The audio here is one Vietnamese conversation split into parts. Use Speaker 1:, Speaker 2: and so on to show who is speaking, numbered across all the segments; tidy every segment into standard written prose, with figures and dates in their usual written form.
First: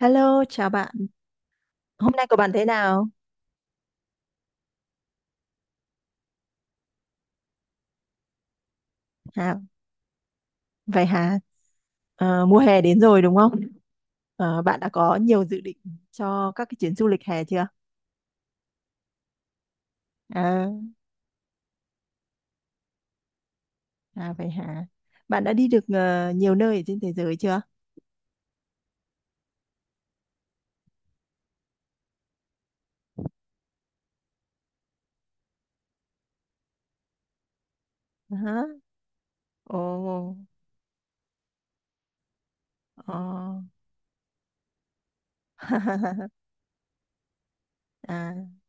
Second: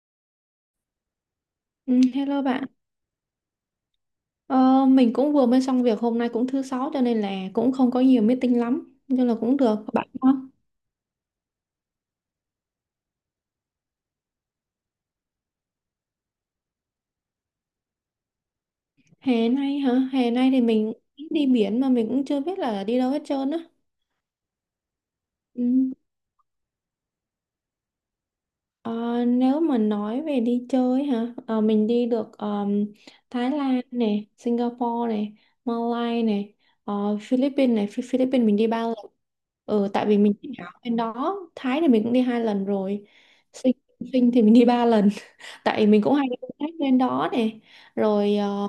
Speaker 1: Hello, chào bạn.
Speaker 2: Ừ,
Speaker 1: Hôm nay của
Speaker 2: hello
Speaker 1: bạn thế
Speaker 2: bạn,
Speaker 1: nào?
Speaker 2: ờ, mình cũng vừa mới xong việc, hôm nay cũng thứ sáu cho nên là cũng không có nhiều meeting lắm, nhưng là cũng
Speaker 1: Hả?
Speaker 2: được bạn không?
Speaker 1: Vậy hả? Mùa hè đến rồi đúng không? Bạn đã có nhiều dự định cho các cái chuyến du lịch hè chưa?
Speaker 2: Hè nay hả? Hè nay thì
Speaker 1: À,
Speaker 2: mình đi biển mà mình cũng chưa biết là đi đâu hết trơn á.
Speaker 1: à vậy hả? Bạn đã
Speaker 2: Ừ.
Speaker 1: đi được nhiều nơi ở trên thế giới chưa?
Speaker 2: Ờ, nếu mà nói về đi chơi hả? Ờ, mình đi được Thái Lan này, Singapore này, Malaysia này, ờ, Philippines này. Philippines mình
Speaker 1: Hả?
Speaker 2: đi ba lần. Ừ, tại vì mình
Speaker 1: Ồ,
Speaker 2: chỉ ở bên đó. Thái thì mình cũng đi hai lần rồi.
Speaker 1: ồ.
Speaker 2: Sinh, Sinh thì mình đi ba lần. Tại mình cũng hay đi công tác lên đó này
Speaker 1: À,
Speaker 2: rồi,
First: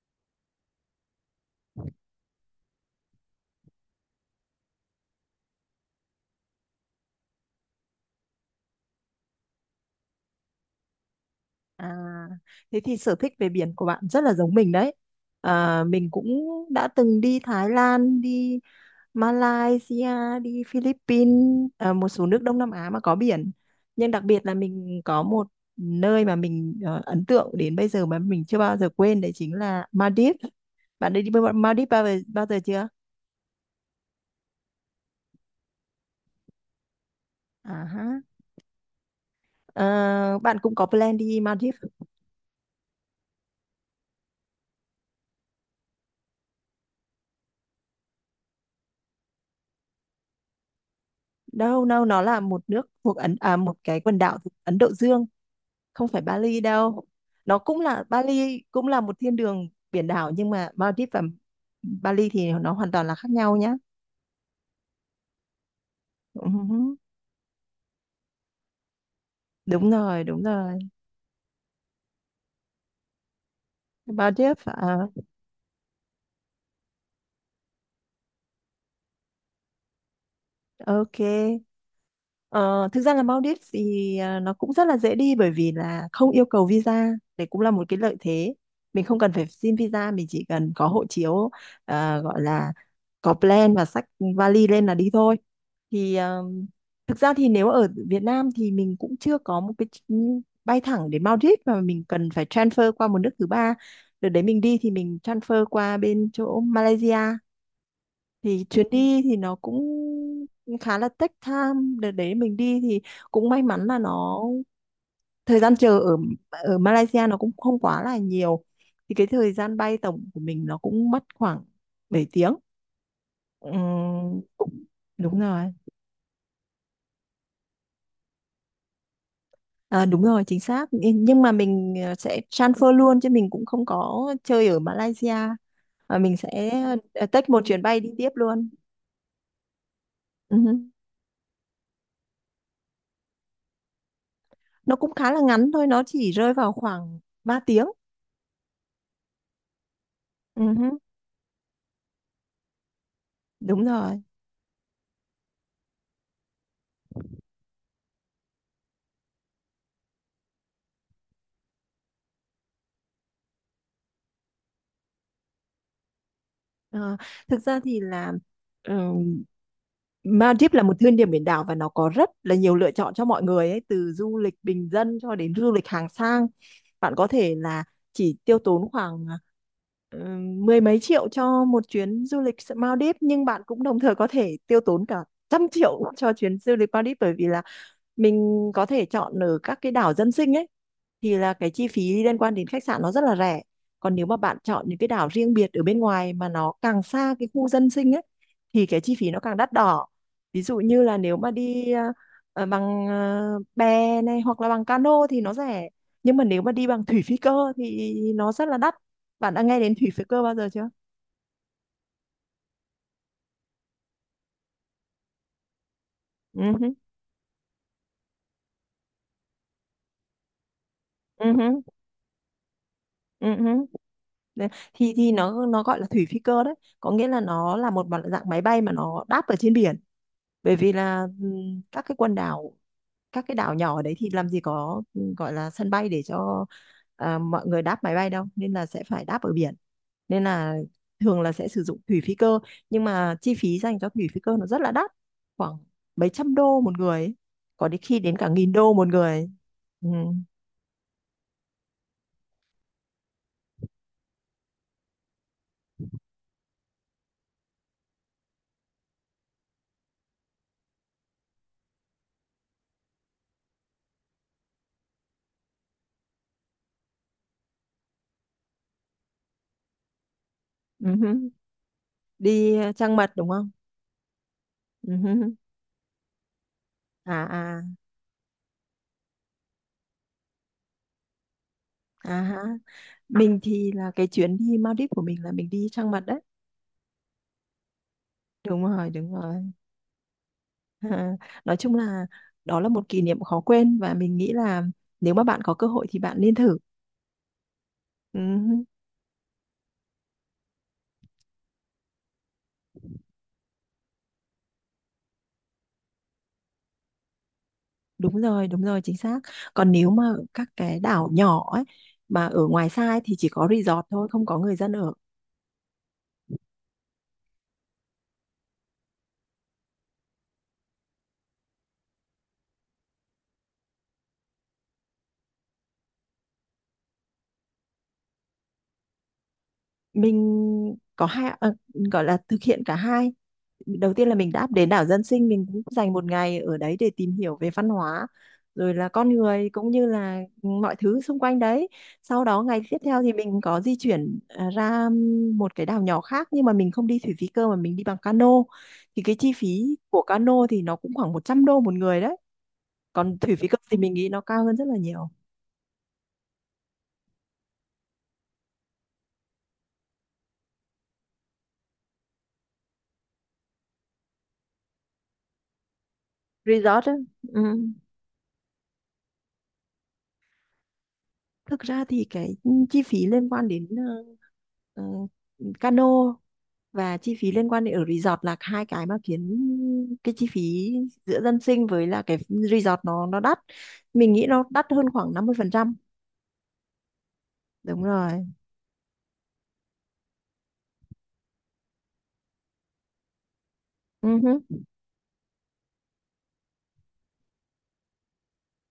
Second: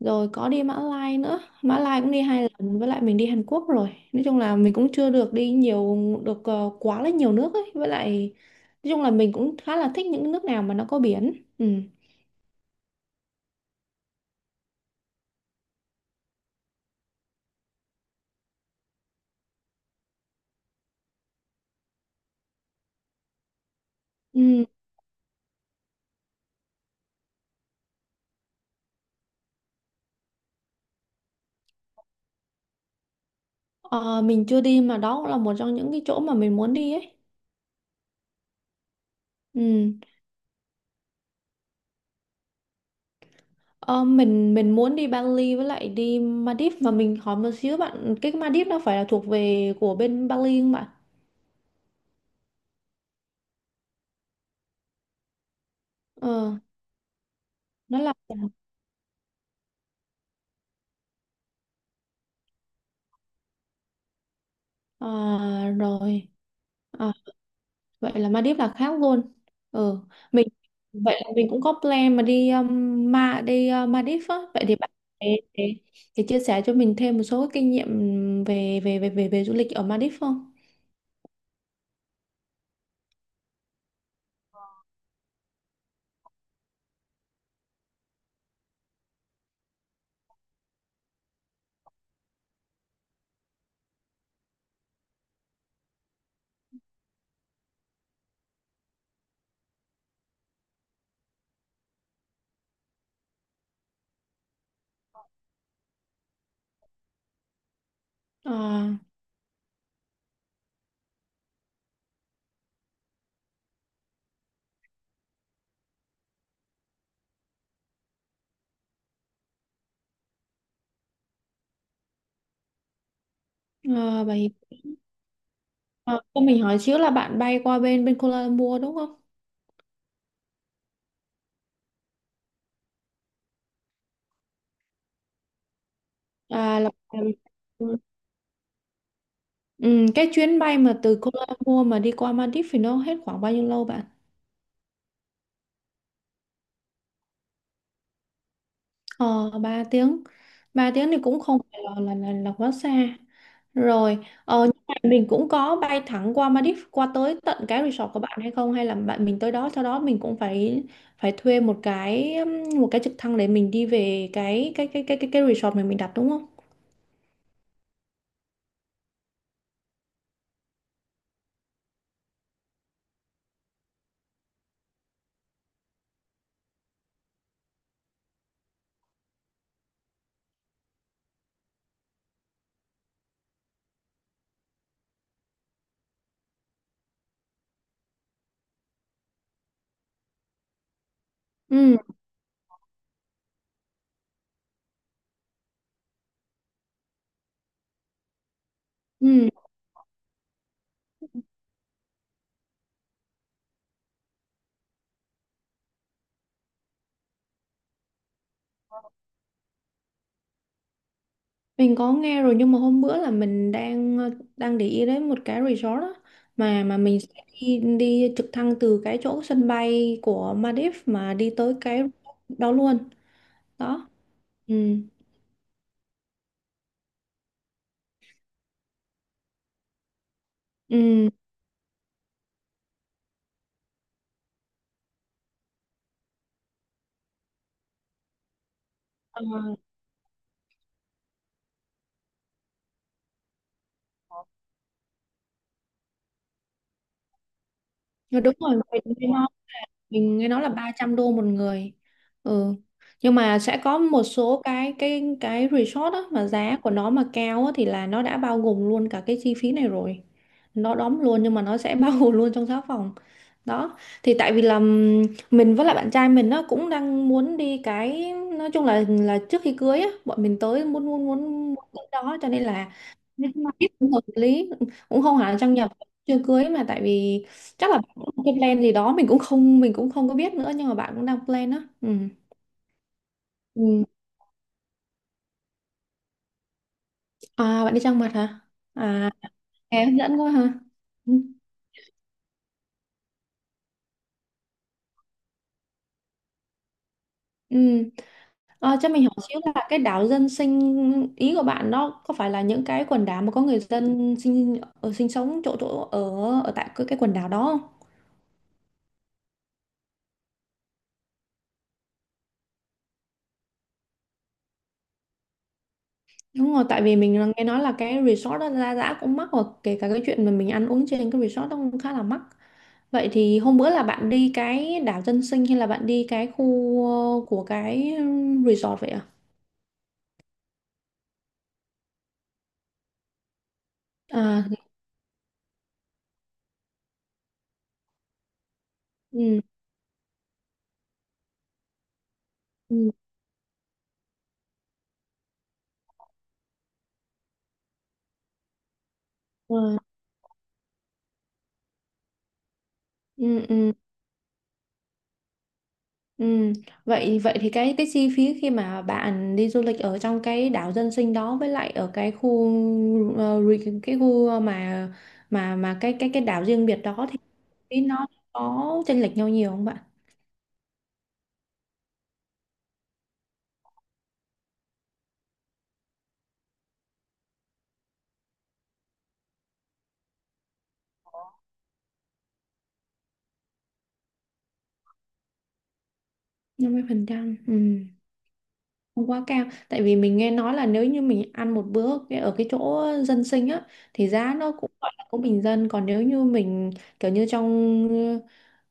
Speaker 2: rồi có đi Mã Lai nữa, Mã Lai cũng đi hai lần, với lại mình đi Hàn Quốc. Rồi nói chung là mình cũng chưa được đi nhiều, được quá là nhiều nước ấy. Với lại nói chung là mình cũng khá là thích những nước nào mà nó có biển, ừ.
Speaker 1: À, thế thì sở thích về biển của bạn rất là giống mình đấy. À, mình cũng đã từng đi Thái Lan, đi Malaysia, đi Philippines, à, một số nước Đông Nam Á mà có biển. Nhưng đặc biệt là
Speaker 2: Ừ.
Speaker 1: mình có một nơi mà mình ấn tượng đến bây giờ mà mình chưa bao giờ quên đấy chính là Maldives. Bạn đã đi Maldives bao giờ chưa?
Speaker 2: Ờ, mình chưa đi, mà đó cũng là một trong những cái chỗ mà mình muốn đi ấy,
Speaker 1: À, ha.
Speaker 2: ừ.
Speaker 1: Ờ, Bạn cũng có plan đi Maldives.
Speaker 2: Ờ, mình muốn đi Bali với lại đi Maldives. Mà mình hỏi một xíu bạn, cái Maldives nó phải là thuộc về của bên Bali không bạn?
Speaker 1: Đâu đâu, nó là một nước thuộc Ấn, à, một cái quần đảo thuộc Ấn Độ Dương, không phải
Speaker 2: Ờ,
Speaker 1: Bali đâu. Nó cũng
Speaker 2: nó
Speaker 1: là
Speaker 2: là.
Speaker 1: Bali cũng là một thiên đường biển đảo nhưng mà Maldives và Bali thì nó hoàn toàn là khác nhau nhá.
Speaker 2: Ờ, rồi.
Speaker 1: Ừ,
Speaker 2: Ờ, vậy là Maldives là khác luôn.
Speaker 1: đúng
Speaker 2: Ừ,
Speaker 1: rồi, đúng
Speaker 2: mình,
Speaker 1: rồi.
Speaker 2: vậy là mình cũng có plan mà đi ma đi Maldives á.
Speaker 1: Maldives
Speaker 2: Vậy thì bạn
Speaker 1: à,
Speaker 2: để, để, để chia sẻ cho mình thêm một số kinh nghiệm về về về về, về du lịch ở Maldives không?
Speaker 1: ok. Ờ, Thực ra là Maldives thì nó cũng rất là dễ đi bởi vì là không yêu cầu visa, đấy cũng là một cái lợi thế. Mình không cần phải xin visa, mình chỉ cần có hộ chiếu, gọi là có plan và xách vali lên là đi thôi. thì à, Thực ra thì nếu ở Việt Nam thì mình cũng chưa có một cái bay thẳng đến Maldives mà mình cần phải transfer qua một nước thứ ba. Đợt đấy mình đi thì mình transfer qua bên chỗ Malaysia. Thì chuyến
Speaker 2: À,
Speaker 1: đi thì nó cũng khá là take time. Đợt đấy mình đi thì cũng may mắn là nó thời gian chờ ở ở Malaysia nó cũng không quá là nhiều. Thì cái thời gian bay tổng của mình nó cũng mất khoảng 7 tiếng.
Speaker 2: à, vậy
Speaker 1: Cũng đúng rồi.
Speaker 2: à, cho mình hỏi xíu là bạn bay qua bên bên Kuala Lumpur đúng không?
Speaker 1: À, đúng rồi, chính xác. Nhưng mà mình sẽ transfer luôn chứ mình cũng không có chơi ở Malaysia. Và mình sẽ
Speaker 2: À là,
Speaker 1: take một chuyến bay đi tiếp luôn.
Speaker 2: ừ, cái
Speaker 1: Ừ
Speaker 2: chuyến
Speaker 1: hứ.
Speaker 2: bay mà từ Kuala Lumpur mà đi qua Maldives thì nó hết khoảng bao nhiêu lâu bạn?
Speaker 1: Nó cũng khá là ngắn thôi, nó chỉ rơi vào khoảng 3 tiếng.
Speaker 2: Ờ, 3 tiếng.
Speaker 1: Ừ
Speaker 2: Ba
Speaker 1: hứ,
Speaker 2: tiếng thì cũng không phải là, quá xa.
Speaker 1: đúng
Speaker 2: Rồi,
Speaker 1: rồi.
Speaker 2: ờ, nhưng mà mình cũng có bay thẳng qua Maldives qua tới tận cái resort của bạn hay không, hay là bạn mình tới đó sau đó mình cũng phải, phải thuê một cái trực thăng để mình đi về cái resort mà mình đặt đúng không?
Speaker 1: Ờ, Thực ra thì là ừm, Maldives là một thiên đường biển đảo và nó có rất là nhiều lựa chọn cho mọi người ấy, từ du lịch bình dân cho đến du lịch hàng sang. Bạn có thể là chỉ tiêu tốn khoảng mười mấy triệu cho một chuyến du lịch Maldives nhưng bạn cũng đồng thời có thể tiêu tốn cả trăm triệu cho chuyến du lịch Maldives bởi vì là mình có thể chọn ở các cái đảo dân sinh ấy, thì là cái chi
Speaker 2: Ừ,
Speaker 1: phí liên quan đến khách sạn nó rất là rẻ. Còn nếu mà bạn chọn những cái đảo riêng biệt ở bên ngoài mà nó càng xa cái khu dân sinh ấy thì cái chi phí nó
Speaker 2: ừ.
Speaker 1: càng đắt đỏ. Ví dụ như là nếu mà đi bằng bè này hoặc là bằng cano thì nó rẻ, nhưng mà nếu mà đi bằng thủy phi cơ thì nó rất là đắt. Bạn đã nghe đến thủy phi cơ bao giờ chưa?
Speaker 2: Mình có nghe rồi, nhưng mà hôm bữa là mình đang ờ, đang để ý đến một cái resort á,
Speaker 1: Ừ hứ,
Speaker 2: mà mình sẽ đi, đi trực thăng từ cái chỗ sân bay của Maldives mà đi
Speaker 1: ừ
Speaker 2: tới
Speaker 1: hứ,
Speaker 2: cái đó luôn.
Speaker 1: ừ hứ.
Speaker 2: Đó.
Speaker 1: Đấy,
Speaker 2: Ừ.
Speaker 1: thì nó gọi là thủy phi cơ đấy, có nghĩa là nó là một dạng máy bay mà nó đáp ở trên biển. Bởi vì là
Speaker 2: Ừ.
Speaker 1: các cái quần đảo, các cái đảo nhỏ ở đấy thì làm gì có gọi là sân bay để cho mọi người đáp máy bay đâu nên là sẽ phải đáp ở biển, nên là thường là sẽ sử dụng thủy phi cơ. Nhưng mà chi phí dành cho thủy phi cơ nó rất là đắt, khoảng mấy trăm đô một người ấy, có đến khi đến
Speaker 2: Ờ,
Speaker 1: cả
Speaker 2: đúng
Speaker 1: nghìn
Speaker 2: rồi.
Speaker 1: đô một người
Speaker 2: Mình-
Speaker 1: ấy. Ừ.
Speaker 2: mình nghe nói là 300 đô một người, ừ. Nhưng mà sẽ có một số cái resort á mà giá của nó mà cao á, thì là nó đã bao gồm luôn cả cái chi phí này rồi, nó đóng luôn, nhưng mà nó sẽ bao gồm luôn trong giá phòng. Đó thì tại vì là mình với lại bạn trai mình nó cũng đang muốn đi cái, nói chung là trước khi cưới á, bọn mình tới muốn muốn
Speaker 1: Ừ.
Speaker 2: muốn muốn tới đó cho nên
Speaker 1: Đi
Speaker 2: là
Speaker 1: trăng mật đúng
Speaker 2: nên
Speaker 1: không?
Speaker 2: mà biết cũng hợp lý. Cũng không hẳn
Speaker 1: Ừ.
Speaker 2: là trang nhập, chưa cưới mà, tại
Speaker 1: À,
Speaker 2: vì
Speaker 1: à,
Speaker 2: chắc là cái plan gì đó, mình cũng không có biết nữa, nhưng mà bạn cũng đang plan á, ừ.
Speaker 1: à ha. Mình thì
Speaker 2: Ừ.
Speaker 1: là cái chuyến đi Maldives của mình là mình đi trăng mật đấy,
Speaker 2: À, bạn đi trang mật hả?
Speaker 1: đúng rồi,
Speaker 2: À,
Speaker 1: đúng rồi.
Speaker 2: nghe hấp dẫn quá hả, ừ.
Speaker 1: Nói chung là đó là một kỷ niệm khó quên và mình nghĩ là nếu mà bạn có cơ hội thì bạn nên thử.
Speaker 2: Ừ.
Speaker 1: Ừ,
Speaker 2: À, cho mình hỏi xíu là cái đảo dân sinh ý của bạn đó có phải là những cái quần đảo mà có người dân sinh ở, sinh sống, chỗ chỗ ở ở tại cái quần đảo đó?
Speaker 1: đúng rồi, đúng rồi, chính xác. Còn nếu mà các cái đảo nhỏ ấy mà ở ngoài xa ấy, thì chỉ có resort thôi không có người dân ở.
Speaker 2: Đúng rồi, tại vì mình là nghe nói là cái resort đó giá, giá cũng mắc, và kể cả cái chuyện mà mình ăn uống trên cái resort đó cũng khá là mắc. Vậy thì hôm bữa là bạn đi cái đảo dân sinh hay là bạn đi cái khu ờ, của cái resort vậy à?
Speaker 1: Mình có hai gọi là thực hiện cả hai. Đầu tiên là mình
Speaker 2: À,
Speaker 1: đã đến đảo dân sinh, mình cũng dành một ngày ở đấy để tìm hiểu về văn hóa rồi là con
Speaker 2: ừ,
Speaker 1: người cũng như là mọi thứ xung quanh đấy. Sau đó ngày tiếp
Speaker 2: ừ,
Speaker 1: theo thì mình có di chuyển ra một cái đảo nhỏ khác nhưng mà mình không đi thủy phí cơ mà mình đi bằng cano. Thì cái chi phí
Speaker 2: ừ,
Speaker 1: của cano thì nó cũng khoảng 100 đô một người đấy, còn thủy
Speaker 2: ừ,
Speaker 1: phí cơ
Speaker 2: ừ.
Speaker 1: thì mình nghĩ nó cao hơn rất là nhiều.
Speaker 2: Ừ. Vậy vậy thì cái chi phí khi mà bạn đi du lịch ở trong cái đảo dân sinh đó với lại ở cái khu cái khu mà cái đảo riêng biệt
Speaker 1: Resort á.
Speaker 2: đó thì
Speaker 1: Ừ.
Speaker 2: nó có chênh lệch nhau nhiều không bạn?
Speaker 1: Thực ra thì cái chi phí liên quan đến ờ, cano và chi phí liên quan đến ở resort là hai cái mà khiến cái chi phí giữa dân sinh với là cái resort nó đắt. Mình nghĩ nó đắt hơn khoảng 50%,
Speaker 2: 50%, ừ.
Speaker 1: đúng rồi.
Speaker 2: Không quá cao, tại vì mình nghe nói là nếu như mình ăn một bữa ở cái chỗ dân sinh á
Speaker 1: Ừ
Speaker 2: thì giá nó
Speaker 1: hứ.
Speaker 2: cũng gọi là cũng bình dân. Còn nếu như mình kiểu như trong ờ,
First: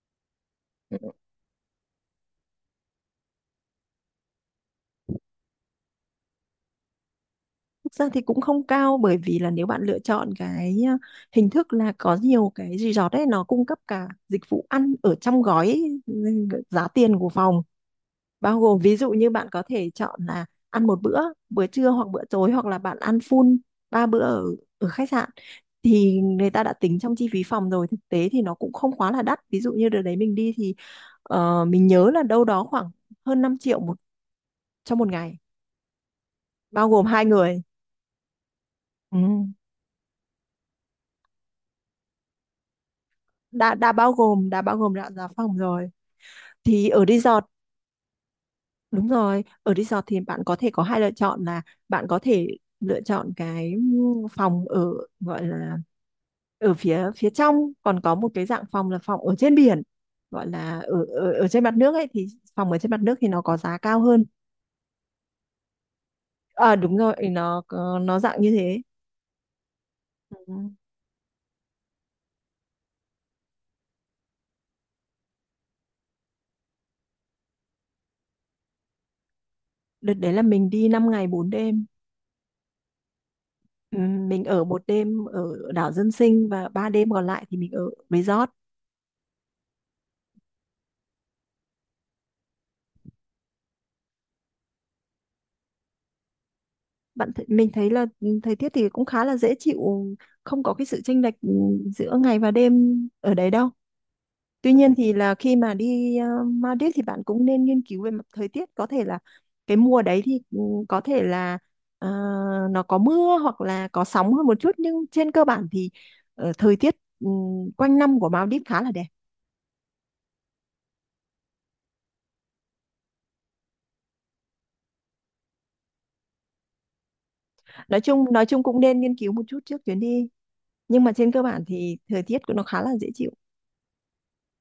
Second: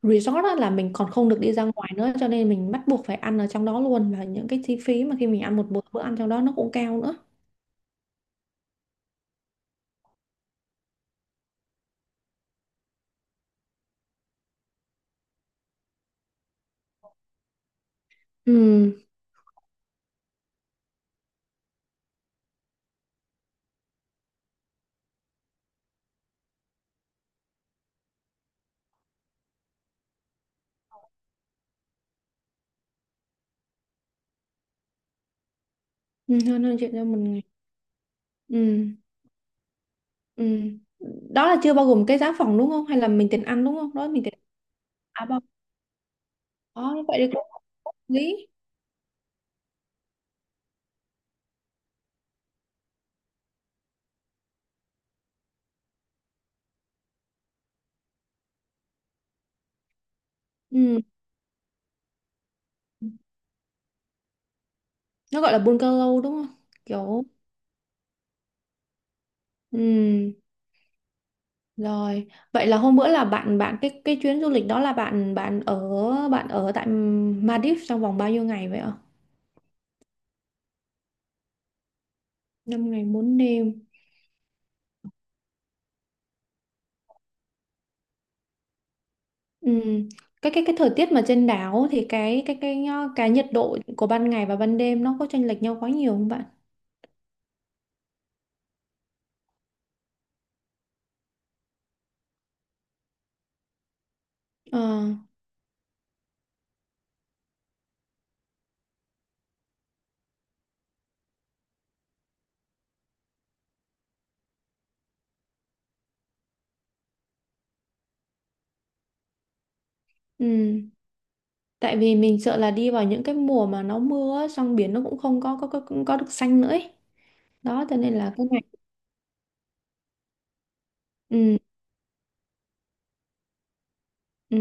Speaker 2: resort á là mình
Speaker 1: Ừ.
Speaker 2: còn không được đi ra ngoài nữa, cho nên mình bắt buộc phải ăn ở trong đó luôn, và những cái chi phí mà khi mình ăn một bữa, bữa ăn trong đó nó cũng cao nữa.
Speaker 1: Thực ra thì cũng không cao bởi vì là nếu bạn lựa chọn cái hình thức là có nhiều cái resort ấy nó cung cấp cả dịch vụ ăn ở trong gói, giá tiền của phòng bao gồm,
Speaker 2: Ừ,
Speaker 1: ví dụ như bạn có thể chọn là ăn một bữa, bữa trưa hoặc bữa tối hoặc là bạn ăn full ba bữa ở ở khách sạn thì người ta đã tính trong chi phí phòng rồi. Thực tế thì nó cũng không quá là đắt, ví dụ như đợt đấy mình đi thì mình nhớ là đâu đó khoảng hơn 5 triệu trong một ngày
Speaker 2: ừ, hơn hơn
Speaker 1: bao
Speaker 2: chuyện cho
Speaker 1: gồm
Speaker 2: mình
Speaker 1: hai
Speaker 2: ngày.
Speaker 1: người.
Speaker 2: Ừ.
Speaker 1: Ừ.
Speaker 2: Ừ, đó là chưa bao gồm cái giá phòng đúng không, hay là mình tiền ăn
Speaker 1: đã
Speaker 2: đúng
Speaker 1: đã
Speaker 2: không, đó
Speaker 1: bao
Speaker 2: mình tiền.
Speaker 1: gồm đã bao gồm đã
Speaker 2: À,
Speaker 1: giá
Speaker 2: bao.
Speaker 1: phòng rồi thì
Speaker 2: Đó
Speaker 1: ở
Speaker 2: vậy thì cũng
Speaker 1: resort.
Speaker 2: hợp lý.
Speaker 1: Đúng rồi, ở resort thì bạn có thể có hai lựa chọn là bạn có thể lựa chọn cái phòng ở, gọi là ở phía phía trong, còn có một cái dạng phòng là phòng ở trên biển gọi là
Speaker 2: Ừ,
Speaker 1: ở ở trên mặt nước ấy thì phòng ở trên mặt nước thì nó có giá cao hơn.
Speaker 2: nó gọi là bungalow đúng không?
Speaker 1: À đúng rồi,
Speaker 2: Kiểu,
Speaker 1: nó dạng như thế.
Speaker 2: ừm,
Speaker 1: Ừ.
Speaker 2: rồi. Vậy là hôm bữa là bạn, bạn, cái chuyến du lịch đó là bạn bạn ở, bạn ở tại Maldives trong vòng bao nhiêu ngày vậy ạ?
Speaker 1: Đợt đấy là mình đi 5 ngày 4 đêm,
Speaker 2: Năm ngày 4 đêm.
Speaker 1: ừ, mình ở một đêm ở đảo dân sinh và 3 đêm còn lại thì mình ở resort.
Speaker 2: Ừm, cái thời tiết mà trên đảo thì cái nhiệt độ của ban ngày và ban đêm nó có chênh lệch nhau quá nhiều không bạn?
Speaker 1: Bạn th Mình thấy là thời tiết thì cũng khá là dễ chịu, không có cái sự chênh lệch giữa ngày và đêm ở đấy đâu. Tuy
Speaker 2: Ờ,
Speaker 1: nhiên thì là khi mà đi Maldives thì bạn cũng nên nghiên cứu về mặt thời tiết, có thể là cái mùa đấy thì có thể là ờ, nó có mưa hoặc là có sóng hơn một chút nhưng trên cơ bản thì thời tiết ừ, quanh năm của Maldives khá là đẹp.
Speaker 2: ừm. Tại vì mình sợ là đi vào những cái mùa mà nó mưa á, xong biển nó cũng không có có, có có được xanh nữa ấy. Đó cho
Speaker 1: Nói
Speaker 2: nên
Speaker 1: chung
Speaker 2: là
Speaker 1: nói
Speaker 2: cái này,
Speaker 1: chung cũng nên nghiên cứu một chút trước chuyến đi nhưng mà trên cơ
Speaker 2: ừ,
Speaker 1: bản thì thời tiết của nó khá là dễ chịu.
Speaker 2: ừ.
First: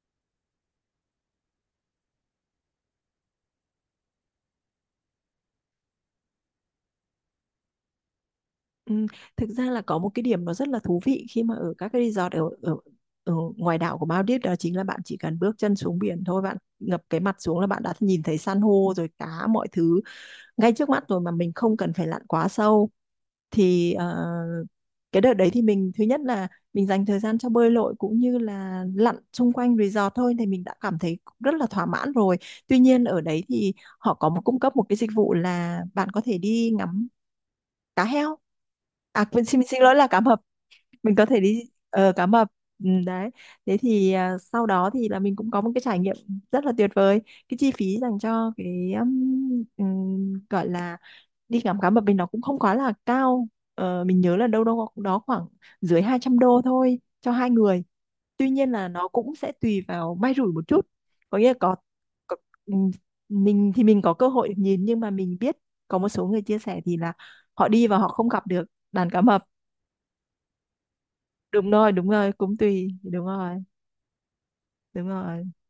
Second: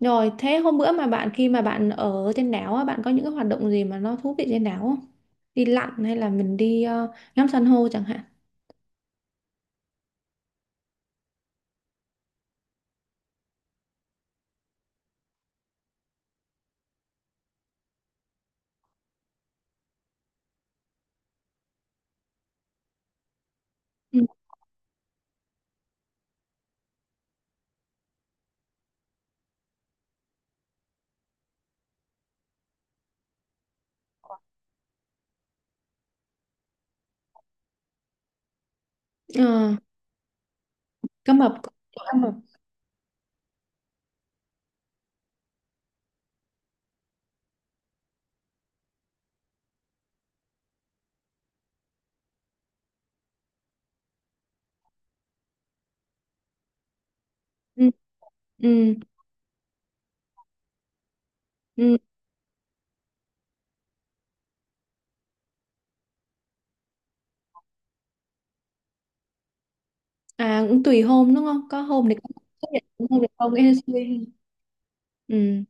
Speaker 2: Rồi, thế hôm bữa mà bạn, khi mà bạn ở trên đảo á, bạn có những cái hoạt động gì mà nó thú vị trên đảo không? Đi lặn hay là mình đi ờ, ngắm san hô chẳng hạn?
Speaker 1: Ừ, thực ra là có một cái điểm nó rất là thú vị khi mà ở các cái resort ở ngoài đảo của Maldives, đó chính là bạn chỉ cần bước chân xuống biển thôi, bạn ngập cái mặt xuống là bạn đã nhìn thấy san hô rồi cá mọi thứ ngay trước mắt rồi mà mình không cần phải lặn quá sâu. Thì
Speaker 2: Ừ.
Speaker 1: cái đợt đấy thì mình thứ nhất là mình dành thời gian cho bơi lội cũng như là lặn xung quanh resort thôi thì mình đã cảm thấy rất là thỏa mãn rồi. Tuy nhiên ở đấy thì họ có một cung cấp một cái dịch vụ là bạn có thể đi ngắm cá heo, à quên xin
Speaker 2: Ờ,
Speaker 1: xin lỗi là cá mập. Mình có
Speaker 2: cá
Speaker 1: thể
Speaker 2: mập.
Speaker 1: đi
Speaker 2: Chỗ cá
Speaker 1: cá
Speaker 2: mập.
Speaker 1: mập, ừ, đấy. Thế thì sau đó thì là mình cũng có một cái trải nghiệm rất là tuyệt vời. Cái chi phí dành cho cái gọi là đi ngắm cá mập mình nó cũng không quá là cao. Mình nhớ là đâu đâu đó khoảng dưới 200 đô thôi cho hai người,
Speaker 2: Ừ,
Speaker 1: tuy nhiên là
Speaker 2: ừ,
Speaker 1: nó cũng sẽ tùy vào may rủi một chút, có nghĩa là
Speaker 2: ừ.
Speaker 1: có ừm, mình thì mình có cơ hội được nhìn nhưng mà mình biết có một số người chia sẻ thì là họ đi và họ không gặp được đàn cá mập.
Speaker 2: À, cũng tùy hôm đúng không?
Speaker 1: Đúng
Speaker 2: Có
Speaker 1: rồi, đúng
Speaker 2: hôm thì có
Speaker 1: rồi, cũng
Speaker 2: xuất hiện,
Speaker 1: tùy,
Speaker 2: có hôm
Speaker 1: đúng
Speaker 2: thì
Speaker 1: rồi,
Speaker 2: không. Ê, suy.
Speaker 1: đúng rồi.
Speaker 2: Ừ.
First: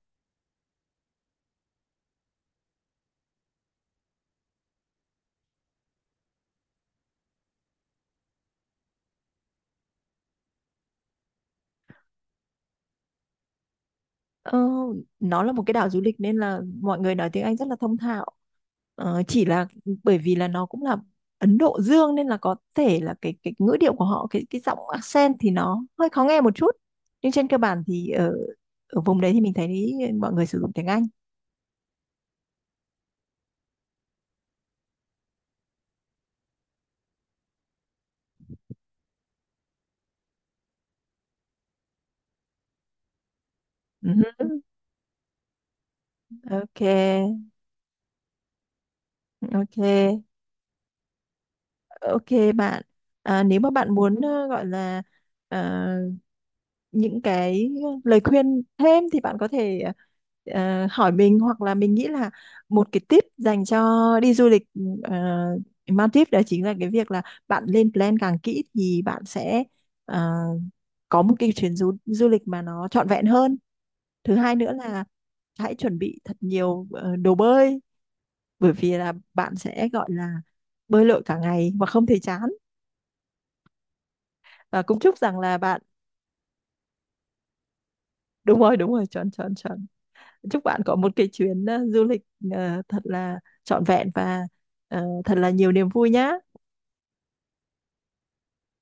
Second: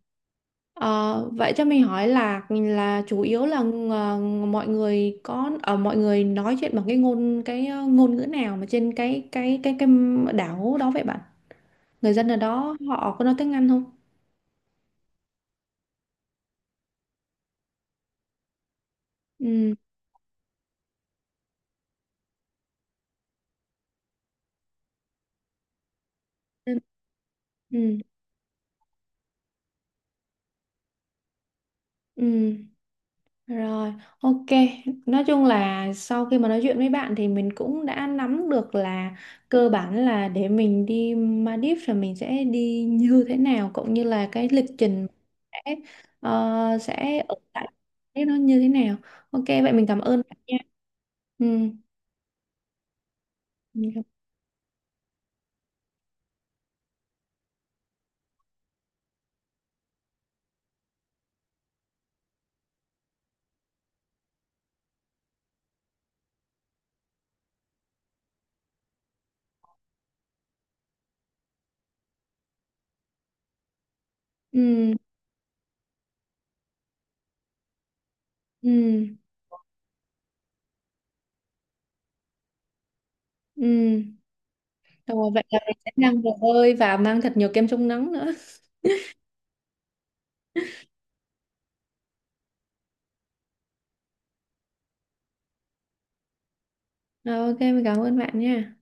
Speaker 2: Ờ, vậy cho mình hỏi là chủ yếu là ờ, mọi người có ở, mọi người nói chuyện bằng cái ngôn, cái ờ, ngôn ngữ nào mà trên cái đảo đó vậy bạn? Người dân ở đó họ có nói tiếng Anh không?
Speaker 1: Ờ, nó là một cái đảo du lịch nên là mọi người nói tiếng Anh rất là thông thạo. Chỉ là
Speaker 2: Ừ,
Speaker 1: bởi vì là nó cũng là Ấn Độ Dương nên là có thể là cái ngữ điệu của họ, cái giọng accent thì nó hơi khó nghe một chút.
Speaker 2: ừ,
Speaker 1: Nhưng trên cơ
Speaker 2: ừ,
Speaker 1: bản thì ở ở vùng đấy thì mình thấy mọi người sử dụng tiếng Anh.
Speaker 2: ừ. Rồi, ok, nói chung là sau khi mà nói chuyện với bạn thì mình cũng đã nắm được là cơ bản là để mình đi Maldives là mình sẽ đi như thế nào, cũng như
Speaker 1: Ừ,
Speaker 2: là cái lịch trình sẽ ờ,
Speaker 1: ok,
Speaker 2: sẽ ở tại cái nó như thế nào. Ok, vậy mình cảm ơn
Speaker 1: ok.
Speaker 2: bạn nha. Ừ,
Speaker 1: Ok bạn, nếu mà bạn
Speaker 2: mình cảm-
Speaker 1: muốn gọi là ờ, những cái lời khuyên thêm thì bạn có thể hỏi mình hoặc là mình nghĩ là một cái tip dành cho đi du lịch ờ, Maldives đó chính là cái việc là bạn lên plan càng kỹ thì bạn sẽ ờ, có một cái chuyến du lịch mà nó trọn vẹn hơn. Thứ hai nữa
Speaker 2: ừ,
Speaker 1: là hãy chuẩn bị thật nhiều đồ bơi bởi vì là
Speaker 2: ừ,
Speaker 1: bạn sẽ gọi là bơi lội cả ngày mà không thấy chán.
Speaker 2: ừ,
Speaker 1: Và cũng chúc
Speaker 2: rồi,
Speaker 1: rằng
Speaker 2: vậy
Speaker 1: là
Speaker 2: là mình
Speaker 1: bạn
Speaker 2: sẽ mang đồ bơi và mang thật nhiều kem chống nắng nữa.
Speaker 1: đúng rồi, chuẩn chuẩn chuẩn. Chúc bạn có một cái chuyến du lịch thật là trọn vẹn và thật là nhiều niềm vui nhá.
Speaker 2: Rồi, ok, mình cảm ơn bạn nha.